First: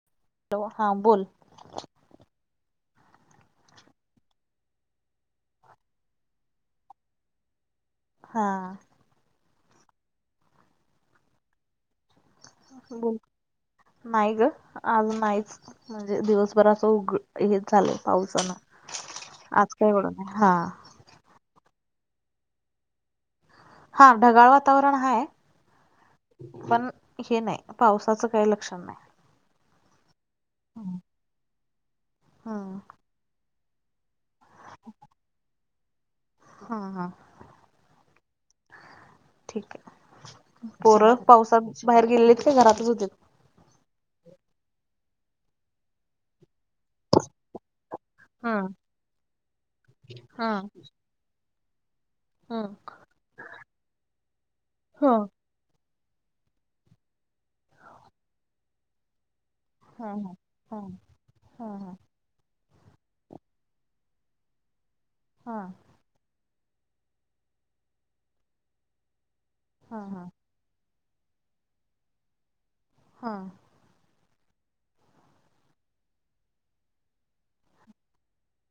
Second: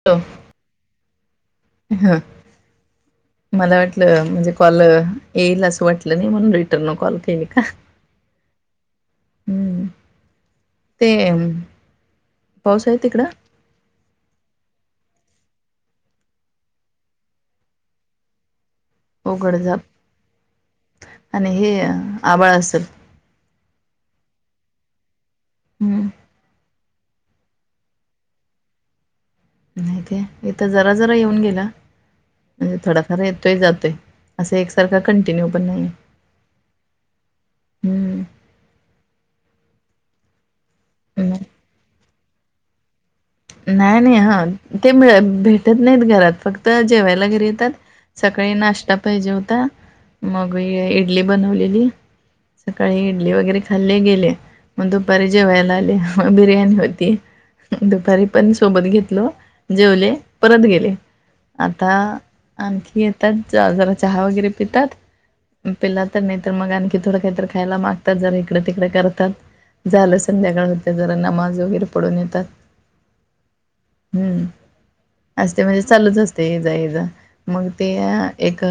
[unintelligible] Hello, हां बोल. ह. मला वाटलं, म्हणजे कॉल येईल असं वाटलं नाही. म्हणून रिटर्न कॉल केली का? हा. हम्म, ते पाऊस आहे बोल. तिकडं नाही ग! आज नाहीच. म्हणजे, दिवसभर असं उग हे झालंय, पावसान. अवघड आज झाप काय एवढं नाही, हा. आणि हे, आबाळ असल. हा, ढगाळ वातावरण हाय. हम्म पण हे नाही. पावसाचं काही लक्षण नाही. नाही तेे. इथं जरा- जरा येऊन गेला. हम्म म्हणजे थ येतोय- जातोय. असं, एकसारखा कंटिन्यू पण नाही. हा, हा. हम्म ठीकय. पोरं, न- पावसात, बाहेर गेलेलेत का? घरातच होते. नाही -नाही. ह, ते मिळ भेटत नाहीत घरात. फक्त, जेवायला घरी येतात. सकाळी हा नाश्ता पाहिजे होता. हा मग य इडली बनवलेली. हा सकाळी इडली वगैरे खाल्ले, गेले. मग हा दुपारी जेवायला आले. बिर्याणी होती. दुपारी पण सोबत घेतलो. जेवले, हा परत हा हा गेले. आता हा आणखी येतात, जा जरा चहा वगैरे पितात. हा पिला तर नाही मग आणखी थोडं काही तर खायला मागतात. जरा इकडे- तिकडे करतात. हा हा झालं. संध्याकाळ होत जरा नमाज वगैरे पडून येतात. हा. हम्म. अस ते म्हणजे चालूच असतेय. ये - जा, ये -जा. मग ते एक,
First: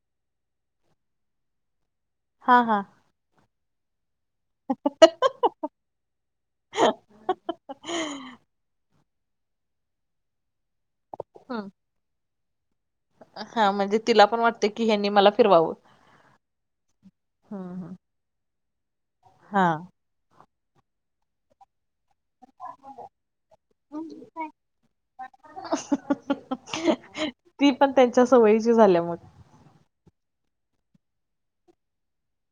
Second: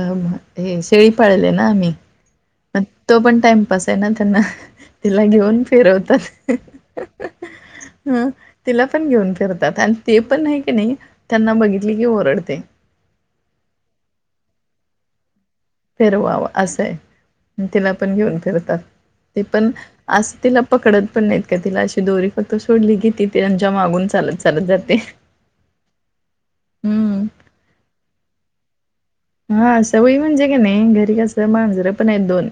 हे शेळी पाळले ना आम्ही. हा हा पण, तो पण टाइमपास त्यांना. त्यांना. तिला घेऊन फिरवतात. [unintelligible] हम, तिला पण घेऊन फिरतात. आन ते पण हाय की नाही, त्यांना हा बघितली की, ओरडते. हा, म्हणजे तिला पण वाटते की, हेनी मला फिरवावं. फिरवावं असं आहे तिला हम्म पण घेऊन फिरतात ते पण असं तिला पकडत पण नाहीत का तिला अशी दोरी फक्त त सोडली किती ते त्यांच्या मागून हा चालत चालत जाते हम्म ती पण त्यांच्या सवयीची झाल्या मग हा सवय म्हणजे कनेय घरी कस मांजरं पण आहेत दोन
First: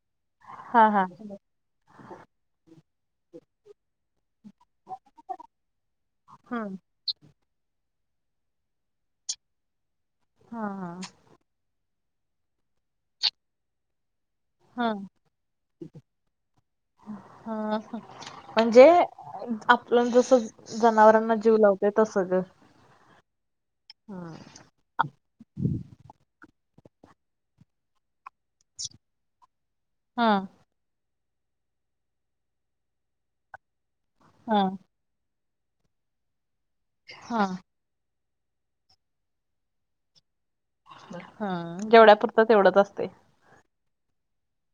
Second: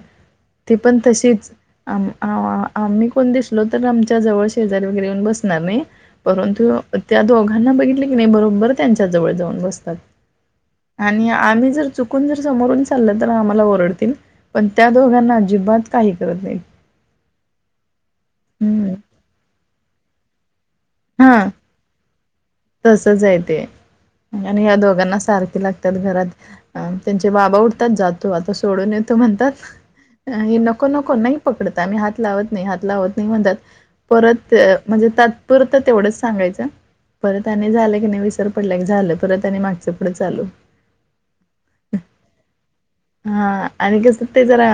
ती हा पण हा तशीच अम्ही आ आम्ही कोण दिसलो तर आमच्या जवळ शेजारी वगैरे येऊन बसणार नाही परंतु हम त्या दोघांना बघितले की नाही बरोबर त्यांच्या जवळ जाऊन बसतात. हा आणि आम्ही जर चुकून जर समोरून चालल तर आम्हाला ओरडतील पण त्या हम दोघांना अजिबात काही करत नाही हा म्हणजे हं. आपलं जस जनावरांना हां. जीव लावते तस ग तसंच आहे ते हा आणि या दोघांना सारखी लागते घरात त्यांचे बाबा उठतात जातो आता सोडून येतो म्हणतात हे हा नको नको नाही पकडत आम्ही हात लावत नाही हात लावत नाही म्हणतात परत म्हणजे तात्पुरता तेवढंच सांगायचं हा परत झालं की नाही वि पडल्या झालं परत त्यां आणि मागचं पुढं चालू हम्म जेवढ्या पुरतं तेवढंच असते हा आणि कसं ते जरा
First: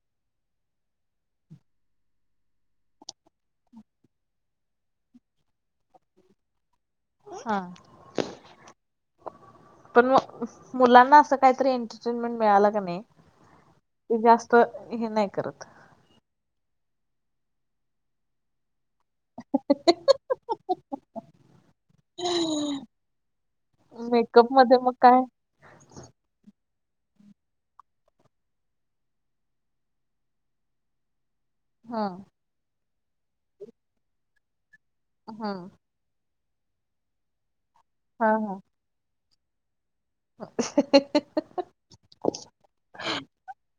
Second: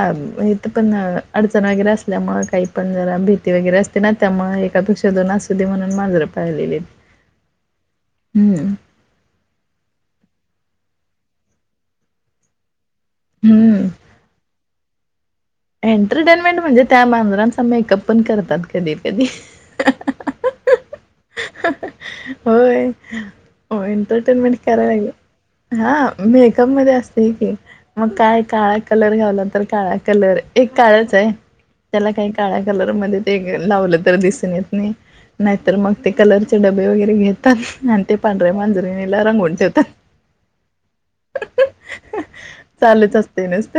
इथं पण अडचण वगैरे असल्यामुळं काही पण जरा भीती वगैरे असते ना त्यामुळे एकापेक्षा दोन असू दे म्हणून मांजरं पाळलेली हायत हा पण मुलांना असं काहीतरी एंटरटेनमेंट मिळाला कने हम्म ते जास्त हे नाही करत एंटरटेनमेंट म्हणजे त्या मांजरांचा मेकअप पण करतात कधी कधी होय होय मेकअप एंटरटेनमेंट मध्ये करायला मग लागेल काय हा मेकअप मध्ये असतोय की हा काय काय कलर घालत तर काळा कलर एक काळ्याच आहे हा त्याला काही काळ्या कलरमध्ये ते लावलं तर दिसून येत नाही हा नाहीतर मग ते कलरचे डबे वगैरे घेतात आणि ते हा पांढऱ्या हा मांजरणीला रंगून ठेवतात चालूच असतय नुसत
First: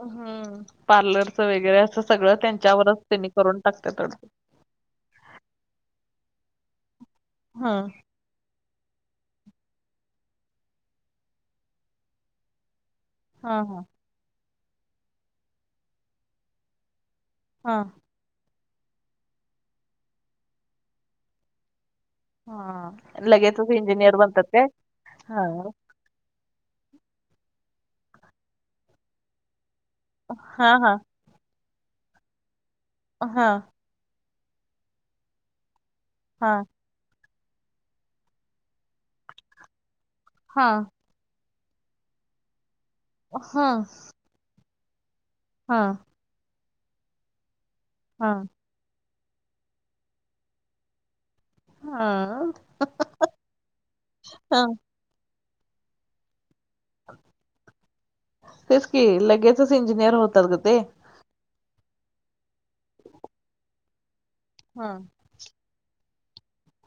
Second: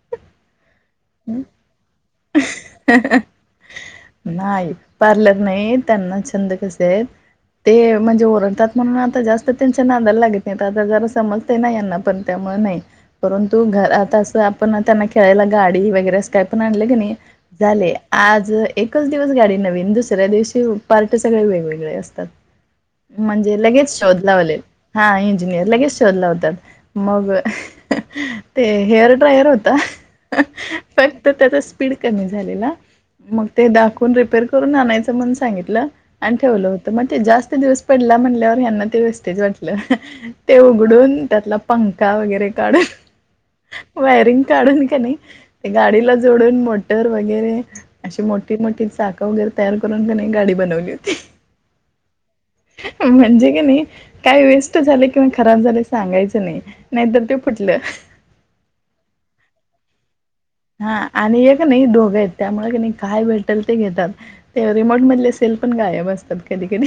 हम्म पार्लरच वगैरे असं सगळं त्यांच्यावरच त्यांनी करून टाकत्यात वाडत नाही पार्लर नाही त्यांना छंद कसे आहे हा ते म्हणजे ओरडतात म्हणून आता जास्त त्यांच्या नादायला लागत नाही जरा समजत नाही यांना पण त्यामुळे नाही हा परंतु हा घर आता असं आपण त्यांना खेळायला गाडी वगैरे अस काय पण आणले क नाही हा झाले आज एकच दिवस गाडी नवीन दुसऱ्या दिवशी पार्ट सगळे वेगवेगळे असतात हा म्हणजे लगेचच लगेच इंजिनियर बनतात शोधलाल काय? हा इंजिनियर लगेच धत म ड्रायर होता हा हा त्या स्पीड क झाली मग हा दावून रप करून आणायच म सांगितलं आणि हा ठेवलं होत मग ते जास्त दिवस पडला म्हटल्यावर हना ते वेस्टेज वाटलं ते हा उघडून त्यातला पंखा वगैरे काढून हा वायरिंग काढून का नाही हा गाडीला जोडून मोटर वगैरे अशी हा मोठी मोठी चाख वगैरे तयार करून त्यां गाडी बनवली होती हा म्हणजे क नाही काय हा वेस्ट झालं किंवा खराब झाले सांगायचं नाही नाहीतर ते फुटलं तेच की लगेच च इंजिनियर होतात ग ते हा आणि एक नाही दोघं आहेत त्यामुळे कने काय भेटल ते घेतात ते हा रिमोट मधले सेल पण गायब असतात कधी कधी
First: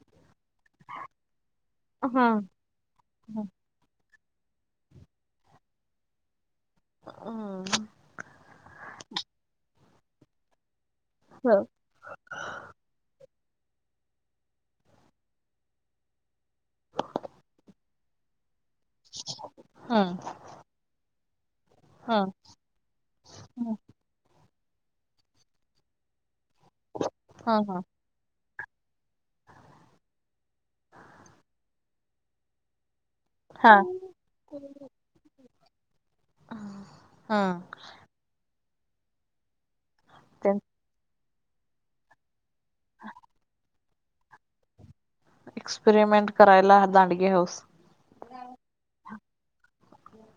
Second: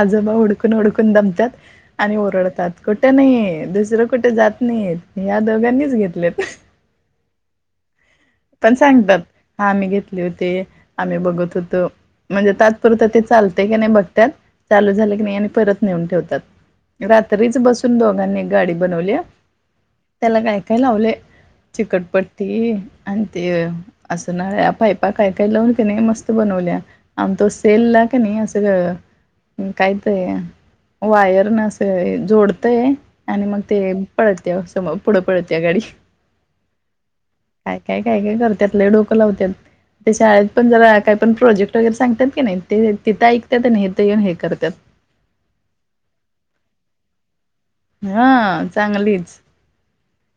आजोबा हुड हुड कून हुडकून दमतात आणि हा ओरडतात कुठे हम्म नाही दुसरं को कुठ जात नाहीत या दोघांनीच घेतलेत. [inaudible] पण सांगतात हा आम्ही घेतले होते आम्ही बघत होतो. म्हणजे तात्पुरत ते चालतय की नाही बघत्यात चालू झाले की नाही आणि परत नेऊन ठेवतात. रात्रीच बसून दोघांनी गाडी बनवल्या त्याला काय काय लावलय हा चिकटपट्टी आणि ते असं नळ्या पायपा काय काय लावून की नाही मस्त बनवल्या आम तो हा सेलला - कनी असं - - काय ते वायरन अस जोडतय. आणि मग हा ते पळत्या समो पुढं पळत्या गाडी हा काय काय काय काय करत्यात लई डोकं लावत्यात ते शाळेत त्यां पण जरा काय पण प्रोजेक्ट वगैरे सांगतात की नाही ते तिथ ऐकतात आणि इथ येऊन हे करत्यात एक्सपेरिमेंट करायला हा दांडगी हाऊस. हा चांगलीच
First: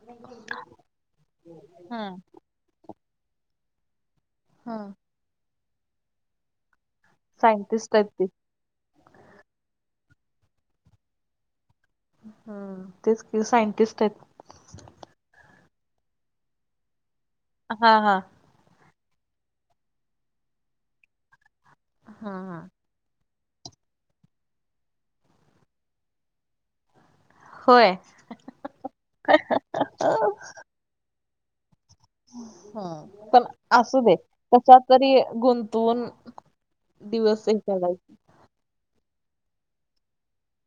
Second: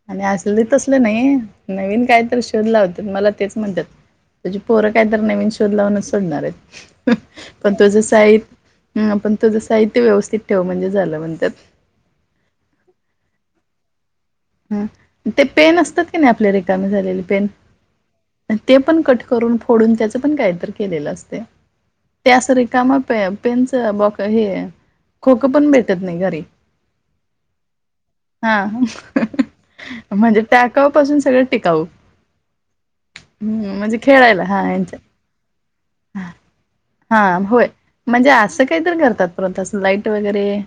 आणि असली तसल नाही नवीन कायतरी शिक शोध लावल्यात मला तेच म्हणत्यात तुझी पोरं काय तर नवीन शोध लावूनच सोडणार आहेत. पण सायंटिस्ट तुझं आहेत ते साहित ह पण तुझं साहित्य व्यवस्थित ठेव म्हणजे झालं म्हणत्यात हम् तेच सायंटिस्ट हाईत. ह ते पेन असतात की नाही आपल्या रेिकामे झालेले पेन हा हा अन ते पण कट करून फोडून त्याचं पण काहीतर केलेलं असतय. हा त्या अस हा रिकामा पे पेनच बॉक हे मोकळ खोक पण भेटत नाही घरी होय हा अ म्हणजे टाकावपासून सगळं टिकाऊ ह पण हम्म म्हणजे असू दे खेळायला हा यांच्या कशाततरी गुंतवून हा दिवस हे होय करायच. म्हणजे असं ते तर करत्यात परत तस लाईट वगैरे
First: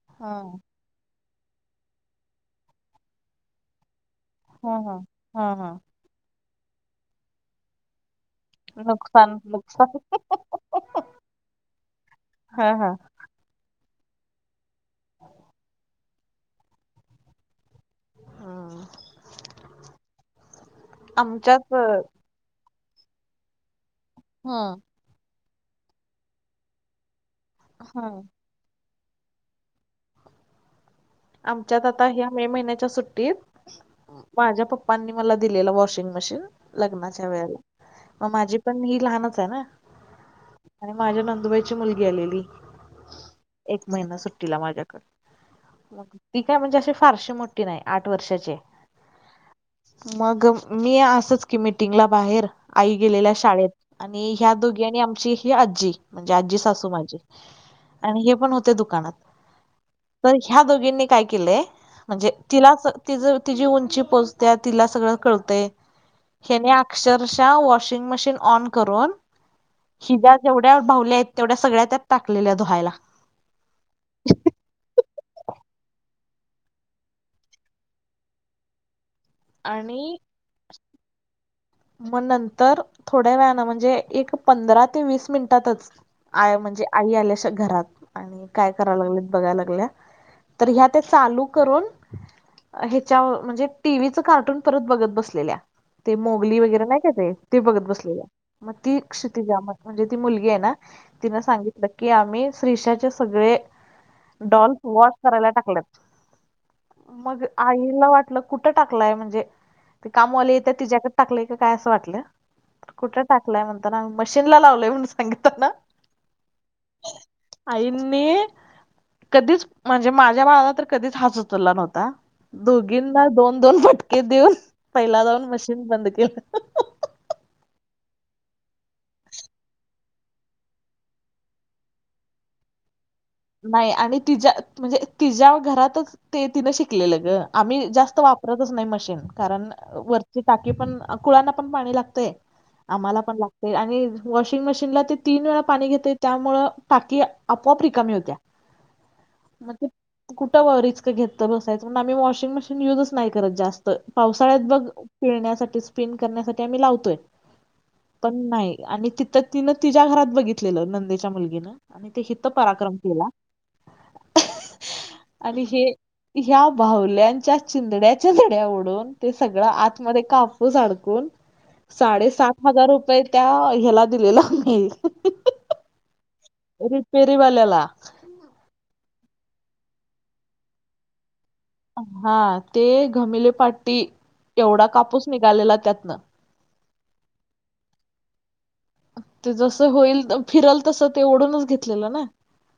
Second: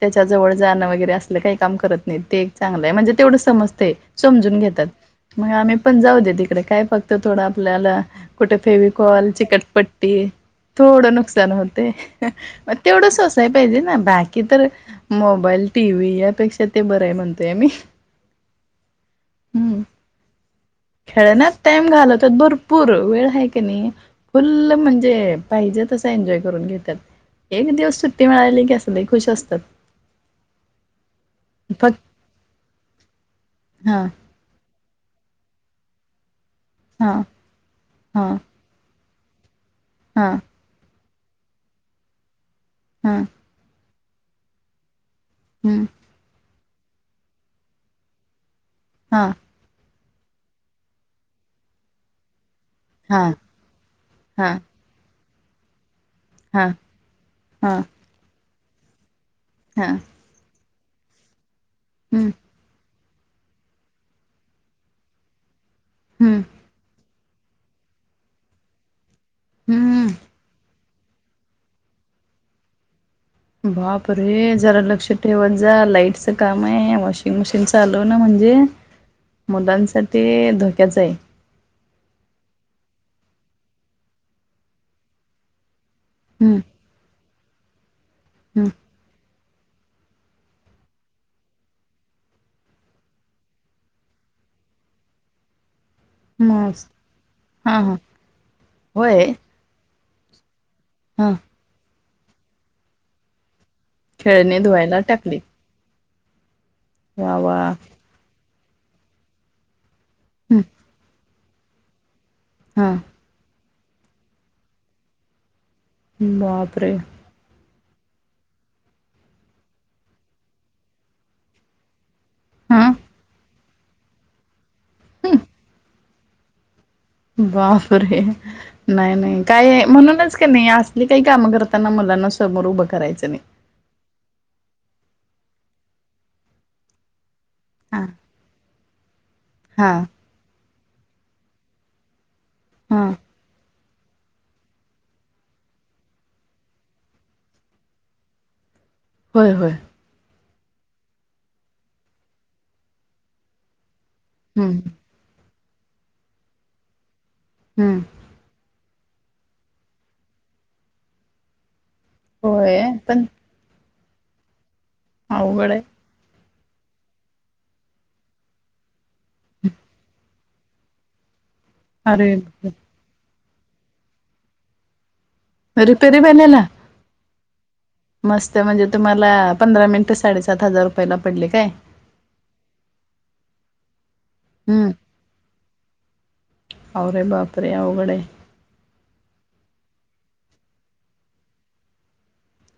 त्याच्या हा. जवळ जाण वगैरे अस असल काय काम करत नाहीत ते एक चांगलय म्हणजे तेवढं समजतय समजून हा घेतात हा हा मग हा आम्ही पण जाऊ दे तिकड काय फक्त थोडं आपल्याला कुठ फेविकॉल नुकसान नुकसान चिकटपट्टी थोडं नुकसान होतय हा मग हा. तेवढं सोसा - य पाहिजे ना बाकी तर मोबाईल टी व्ही यापेक्षा ते बराय म्हणतोय आम्ही हम्म खेळन्यात आमच्यात टाईम घालवत्यात भर - पूर वेळ हाय की नई हा फुल्ल म्हणजे पाहिजे तस एन्जॉय करून घेत्यात एक दिवस हा सुट्टी मिळाली की अस लई खुश असत्यात आमच्यात फक्त आता ह्या मे महिन्याच्या सुट्टीत - - हा. माझ्या पप्पांनी मला दिलेला वॉशिंग मशीन हा लग्नाच्या वेळेला म हा माझी पण ही लहानच आहे ना. हा. आणि माझ्या नंदुबाईची मुलगी आलेली हा एक महिना सुट्टीला माझ्याकड हम्म. ती काय म्हणजे अशी फारशी मोठी नाही आठ वर्षाचीय - हा. मग मी असच की मीटिंगला बाहेर आई हा गेलेल्या शाळेत आणि ह्या हा दोघी आणि आमची ही आजी म्हणजे आजी हा सासू माझी आणि हे पण होते दुकानात हां. तर ह्या दोघींनी काय केलंय म्हणजे हम्म तिलाच तिज तिची उंची पोचत्या तिला सगळं कळतय हम्म. यांनी अक्षरशा वाॅशिंग मशीन ऑन करुन हम्म हिच्या जेवढ्या भावल्या आहेत तेवढ्या सगळ्या त्यात टकलेल्या धुहायला बाप रे जरा लक्ष ठेवत जा लाईटच काम आहे वॉशिंग मशीन चालू ना म्हणजे. आणि मुलांसाठी धोक्याच आहे. मग नंतर थोड्या वेळाला म्हणजे एक पंधरा ते वीस मिनिटातच. आ हम्म म्हणजे आई आल्या घरात. आणि हम्म काय कराय लागले बघाय लागल्या तर ह्या त्या चालू करून ह्याच्या म्हणजे टिव्हिच कार्टून परत बघत बसले मुली वगैरे मस्त नाही का ते ते हा बघत हा बसलेल्या मग ती होय कषती म्हणजे ती मुलगी आहे ना. हा तिन सांगितलं की आम्ही श्रीषाचे सगळे खेळणे डॉल्स धुवायला वॉश टाकली करायला टाकलेत. वा मग वा आईला वाटलं कुठ टाकलंय म्हणजे ते कामाले येतं तिच्याक टाकय काय असं वाटलं. हा. कठ टाकलाय म्हणता ना मशीनला लावलय म्हणून सांगित ना बापरे! आईनी कधीच म्हणजे माझ्या बाळाला तर कधीच हाच उचलला नव्हता. हा दोघींना दोन दोन फटके देऊन पहिला जाऊन मशीन बंद केलं. बापरे! नाही नाही काय म्हणूनच का नाही असली काही कामं करताना मुलांना समोर उभं करायचं नाही. नाही आणि तिच्या म्हणजे तिच्या्या घरातच ते तिनं शिकलेलं ग आम्ही हा जास्त वापरतच नाही मशीन कारण हा वरची टाकी पण कुळांना पण पाणी लागतय. हा आम्हाला पण लागते आणि. वॉशिंग मशीनला ते तीन वेळा पाणी घेते त्यामुळ टाकी आपोआप रिकमी होते. होय होय मजे. कुठं व रिस्क घेतल बसायच मण आम्ही वॉशिंग मशीन युजच नाही करत जास्त तर पावसाळ्यात बघ हम्म खिळण्यासाठी स्पिन करण्यासाठी आम्ही लावतोय हम्म पण नाही. आणि तिथं तिनं तिच्या्या घरात बघितलेलं नंदेच्या मुलगीनं आणि ते हितं होय पराक्रम पण केला आणि अवघड आहे हे ह्या बाहुल्यांच्या चिंदड्याच्या झड्या उओडून ते सगळं आतमध्ये काप होडकून अरे साडेसात हजार रुपये त्या हला दिलेला म रिपेरी वाल्याला रिपेरी वाल्याला मस्त म्हणजे तुम्हाला पंधरा मिनिटे साडेसात हजार रुपयाला पडले काय? हा ते घमिली पाट्टी एवढा हम्म कापूस निघालेला त्यातनं अरे बाप रे! अवघड आहे. ते जसं होईल फिरल तसं ते ओढूनच घेतलेलं ना.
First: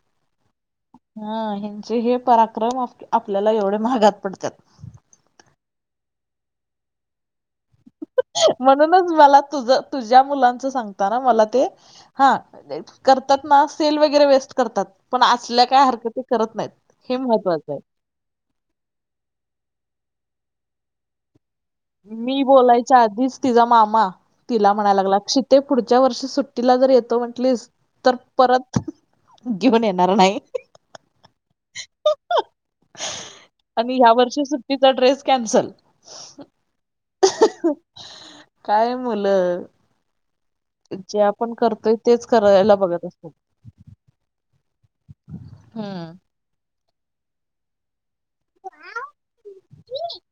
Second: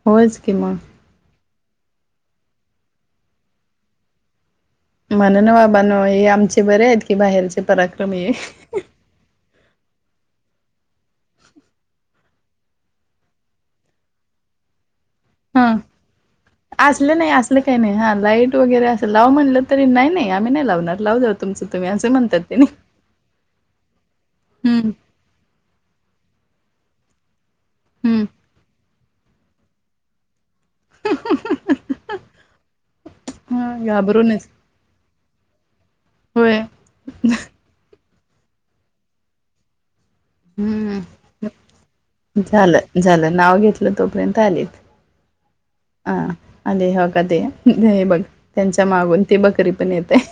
होयच की मग. हा ह्यांचे हे पराक्रम आपल्याला एवढे महागात पडतात म्हण ना बाबा न हे आमचे बरे आहेत की बाहेरचे पराक्रम हे म्हणूनच मला तुझ तुझ्या मुलांच सांगताना मला ते हा करतात ना सेल वगैरे वेस्ट करतात. पण असल्या हा काय हरकत करत नाहीत हे असलं नाही असलं महत्त्वाचं काही आहे. नाही हा लाईट वगैरे असं लाव म्हणलं तर नाही नाही आम्ही नाही लावणार लाव जाात तुमच तु मी बोलायच्या आधीच तिचा मामा तिला हम्म म्हणायला लागला शीख ते पुढच्या वर्षी सुट्टीला जर येतो म्हंटलीस तर हम्म परत घीऊन येणार नाही. हं हं ह अ [unintelligible] आनि ह्या वर्षी सुट्टीचा ड्रेस कॅन्सल. होय अ हं हं काय मुलं. जे हम् आपण करतोय तेच करायला झालं बघत असतात. झालं नाव घेतलं तोपर्यंत आलीत. आ हम्म. आली हो का दे दे बघ. त्यांच्या मागून ती बकरी पण येतेह.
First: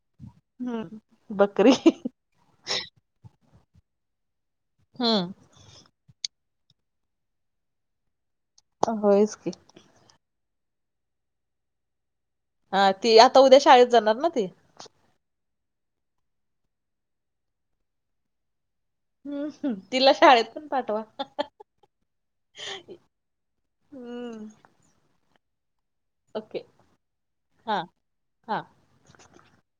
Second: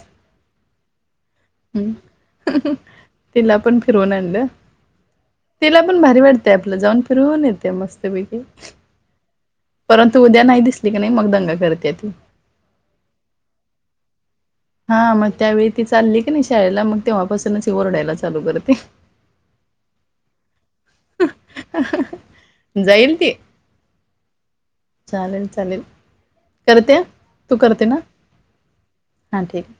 हम्म बकरी. अ हं तिला पण फिरवून आणलं. हम्. तिला पण भारी वाटते आपलं जाऊन फिरुन येते मस्तपैकी. होयच की. परंतु उद्या नाई दिसली क नाई नाही मग दंगा करत्यात. हां ती आता उद्या शाळेत जाणार ना ती? हां म त्यावेळी ती चालली क नाई शाळेला मग तेव्हापासूनच हि ओरडायला चालू करते. हम् हम तिला शाळेत पण पाठवा. अ हं हं जाईल ती हम्म. चालेल चालेल. ओके काय बोलते तू हा करते ना हा. हा ठीक.